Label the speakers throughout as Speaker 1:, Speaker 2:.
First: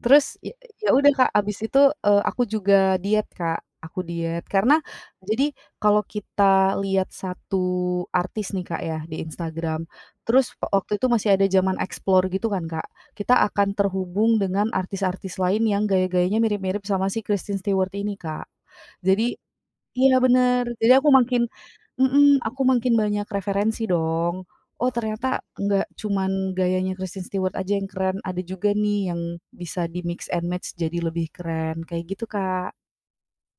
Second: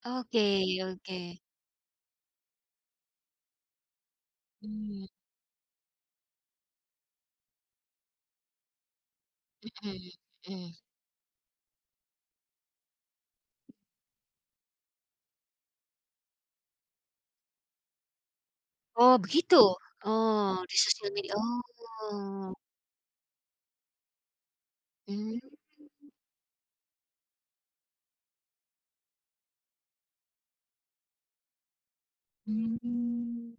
Speaker 1: Terus, ya
Speaker 2: Oke
Speaker 1: ya, udah Kak,
Speaker 2: oke.
Speaker 1: habis itu, eee, aku juga diet Kak. Aku diet, karena
Speaker 2: Mmm.
Speaker 1: jadi, kalau kita lihat 1 artis nih, Kak, ya, di Instagram.
Speaker 2: Mhm
Speaker 1: Terus wa
Speaker 2: mhm.
Speaker 1: waktu itu masih ada zaman Explore gitu kan, Kak, kita akan terhubung dengan artis-artis lain yang gaya-gayanya mirip-mirip sama si Kristen Stewart ini, Kak.
Speaker 2: Oh,
Speaker 1: Jadi
Speaker 2: begitu?
Speaker 1: iya,
Speaker 2: Oh,
Speaker 1: bener.
Speaker 2: di
Speaker 1: Jadi
Speaker 2: sosial
Speaker 1: aku
Speaker 2: medi
Speaker 1: makin mhm,
Speaker 2: oh.
Speaker 1: aku makin banyak referensi, dong. "Oh,
Speaker 2: Mmm.
Speaker 1: ternyata nggak cuman gayanya Kristen Stewart aja yang keren, ada juga nih yang bisa di-mix and match jadi lebih keren." Kayak gitu, Kak.
Speaker 2: Mmm.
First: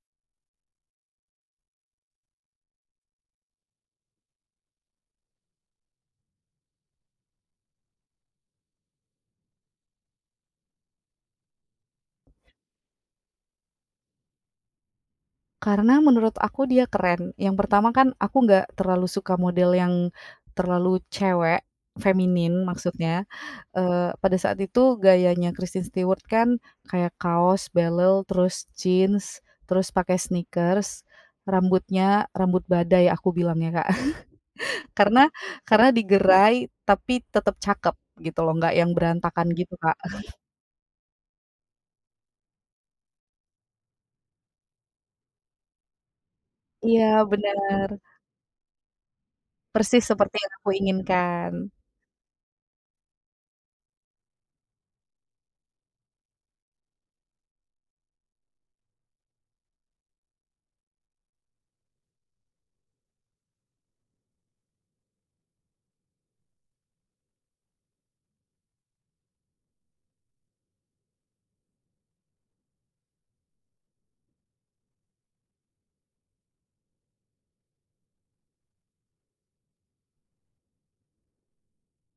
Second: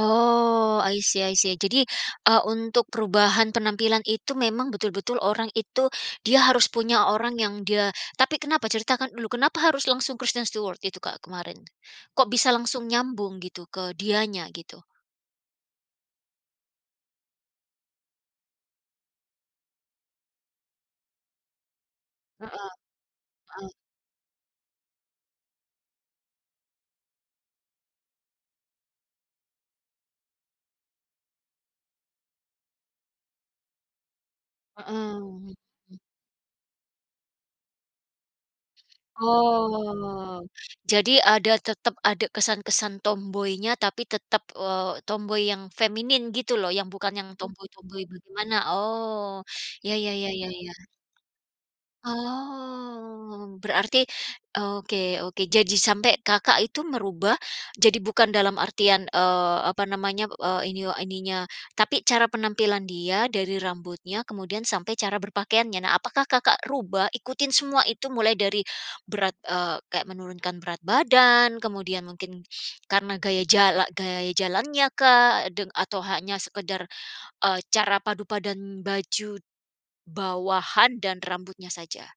Speaker 2: Oh, i see i see. Jadi, eee, untuk perubahan penampilan itu memang betul-betul orang itu, dia harus punya orang yang dia tapi kenapa? Ceritakan dulu, kenapa harus langsung Kristen Stewart itu, Kak, kemarin? Kok bisa langsung nyambung gitu, ke dianya, gitu?
Speaker 1: Karena menurut aku dia keren. Yang pertama kan aku enggak terlalu suka model yang, terlalu cewek
Speaker 2: Heeh
Speaker 1: feminin maksudnya.
Speaker 2: heeh.
Speaker 1: Eee, pada saat itu gayanya Kristen Stewart kan kayak kaos, belel, terus Jeans, terus pakai sneakers, rambutnya rambut badai aku bilangnya, Kak. Karena,
Speaker 2: Heeh.
Speaker 1: karena digerai tapi tetep cakep, gitu loh. Enggak yang berantakan gitu, Kak.
Speaker 2: Oh. Jadi ada, tetep ada kesan-kesan tomboynya, tapi tetep, eee, tomboy yang feminin, gitu loh, yang
Speaker 1: Iya,
Speaker 2: bukan yang
Speaker 1: bener.
Speaker 2: tomboy-tomboy bagaimana? Oh, ya
Speaker 1: Persis
Speaker 2: ya ya
Speaker 1: seperti yang aku
Speaker 2: ya.
Speaker 1: inginkan.
Speaker 2: Oh. Berarti oke oke. Jadi, sampai Kakak itu mengubah jadi bukan dalam artian eee, apa namanya, eh, ini oh, ininya, tapi cara penampilan dia, dari rambutnya, kemudian sampai cara berpakaiannya. Nah, apakah Kakak rubah ikutin semua itu? Mulai dari berat eee, kayak menurunkan berat badan, kemudian mungkin karena gaya jala gaya jalannya kah? Deng atau hanya sekedar, eee, cara padu padan baju bawahan dan rambutnya saja?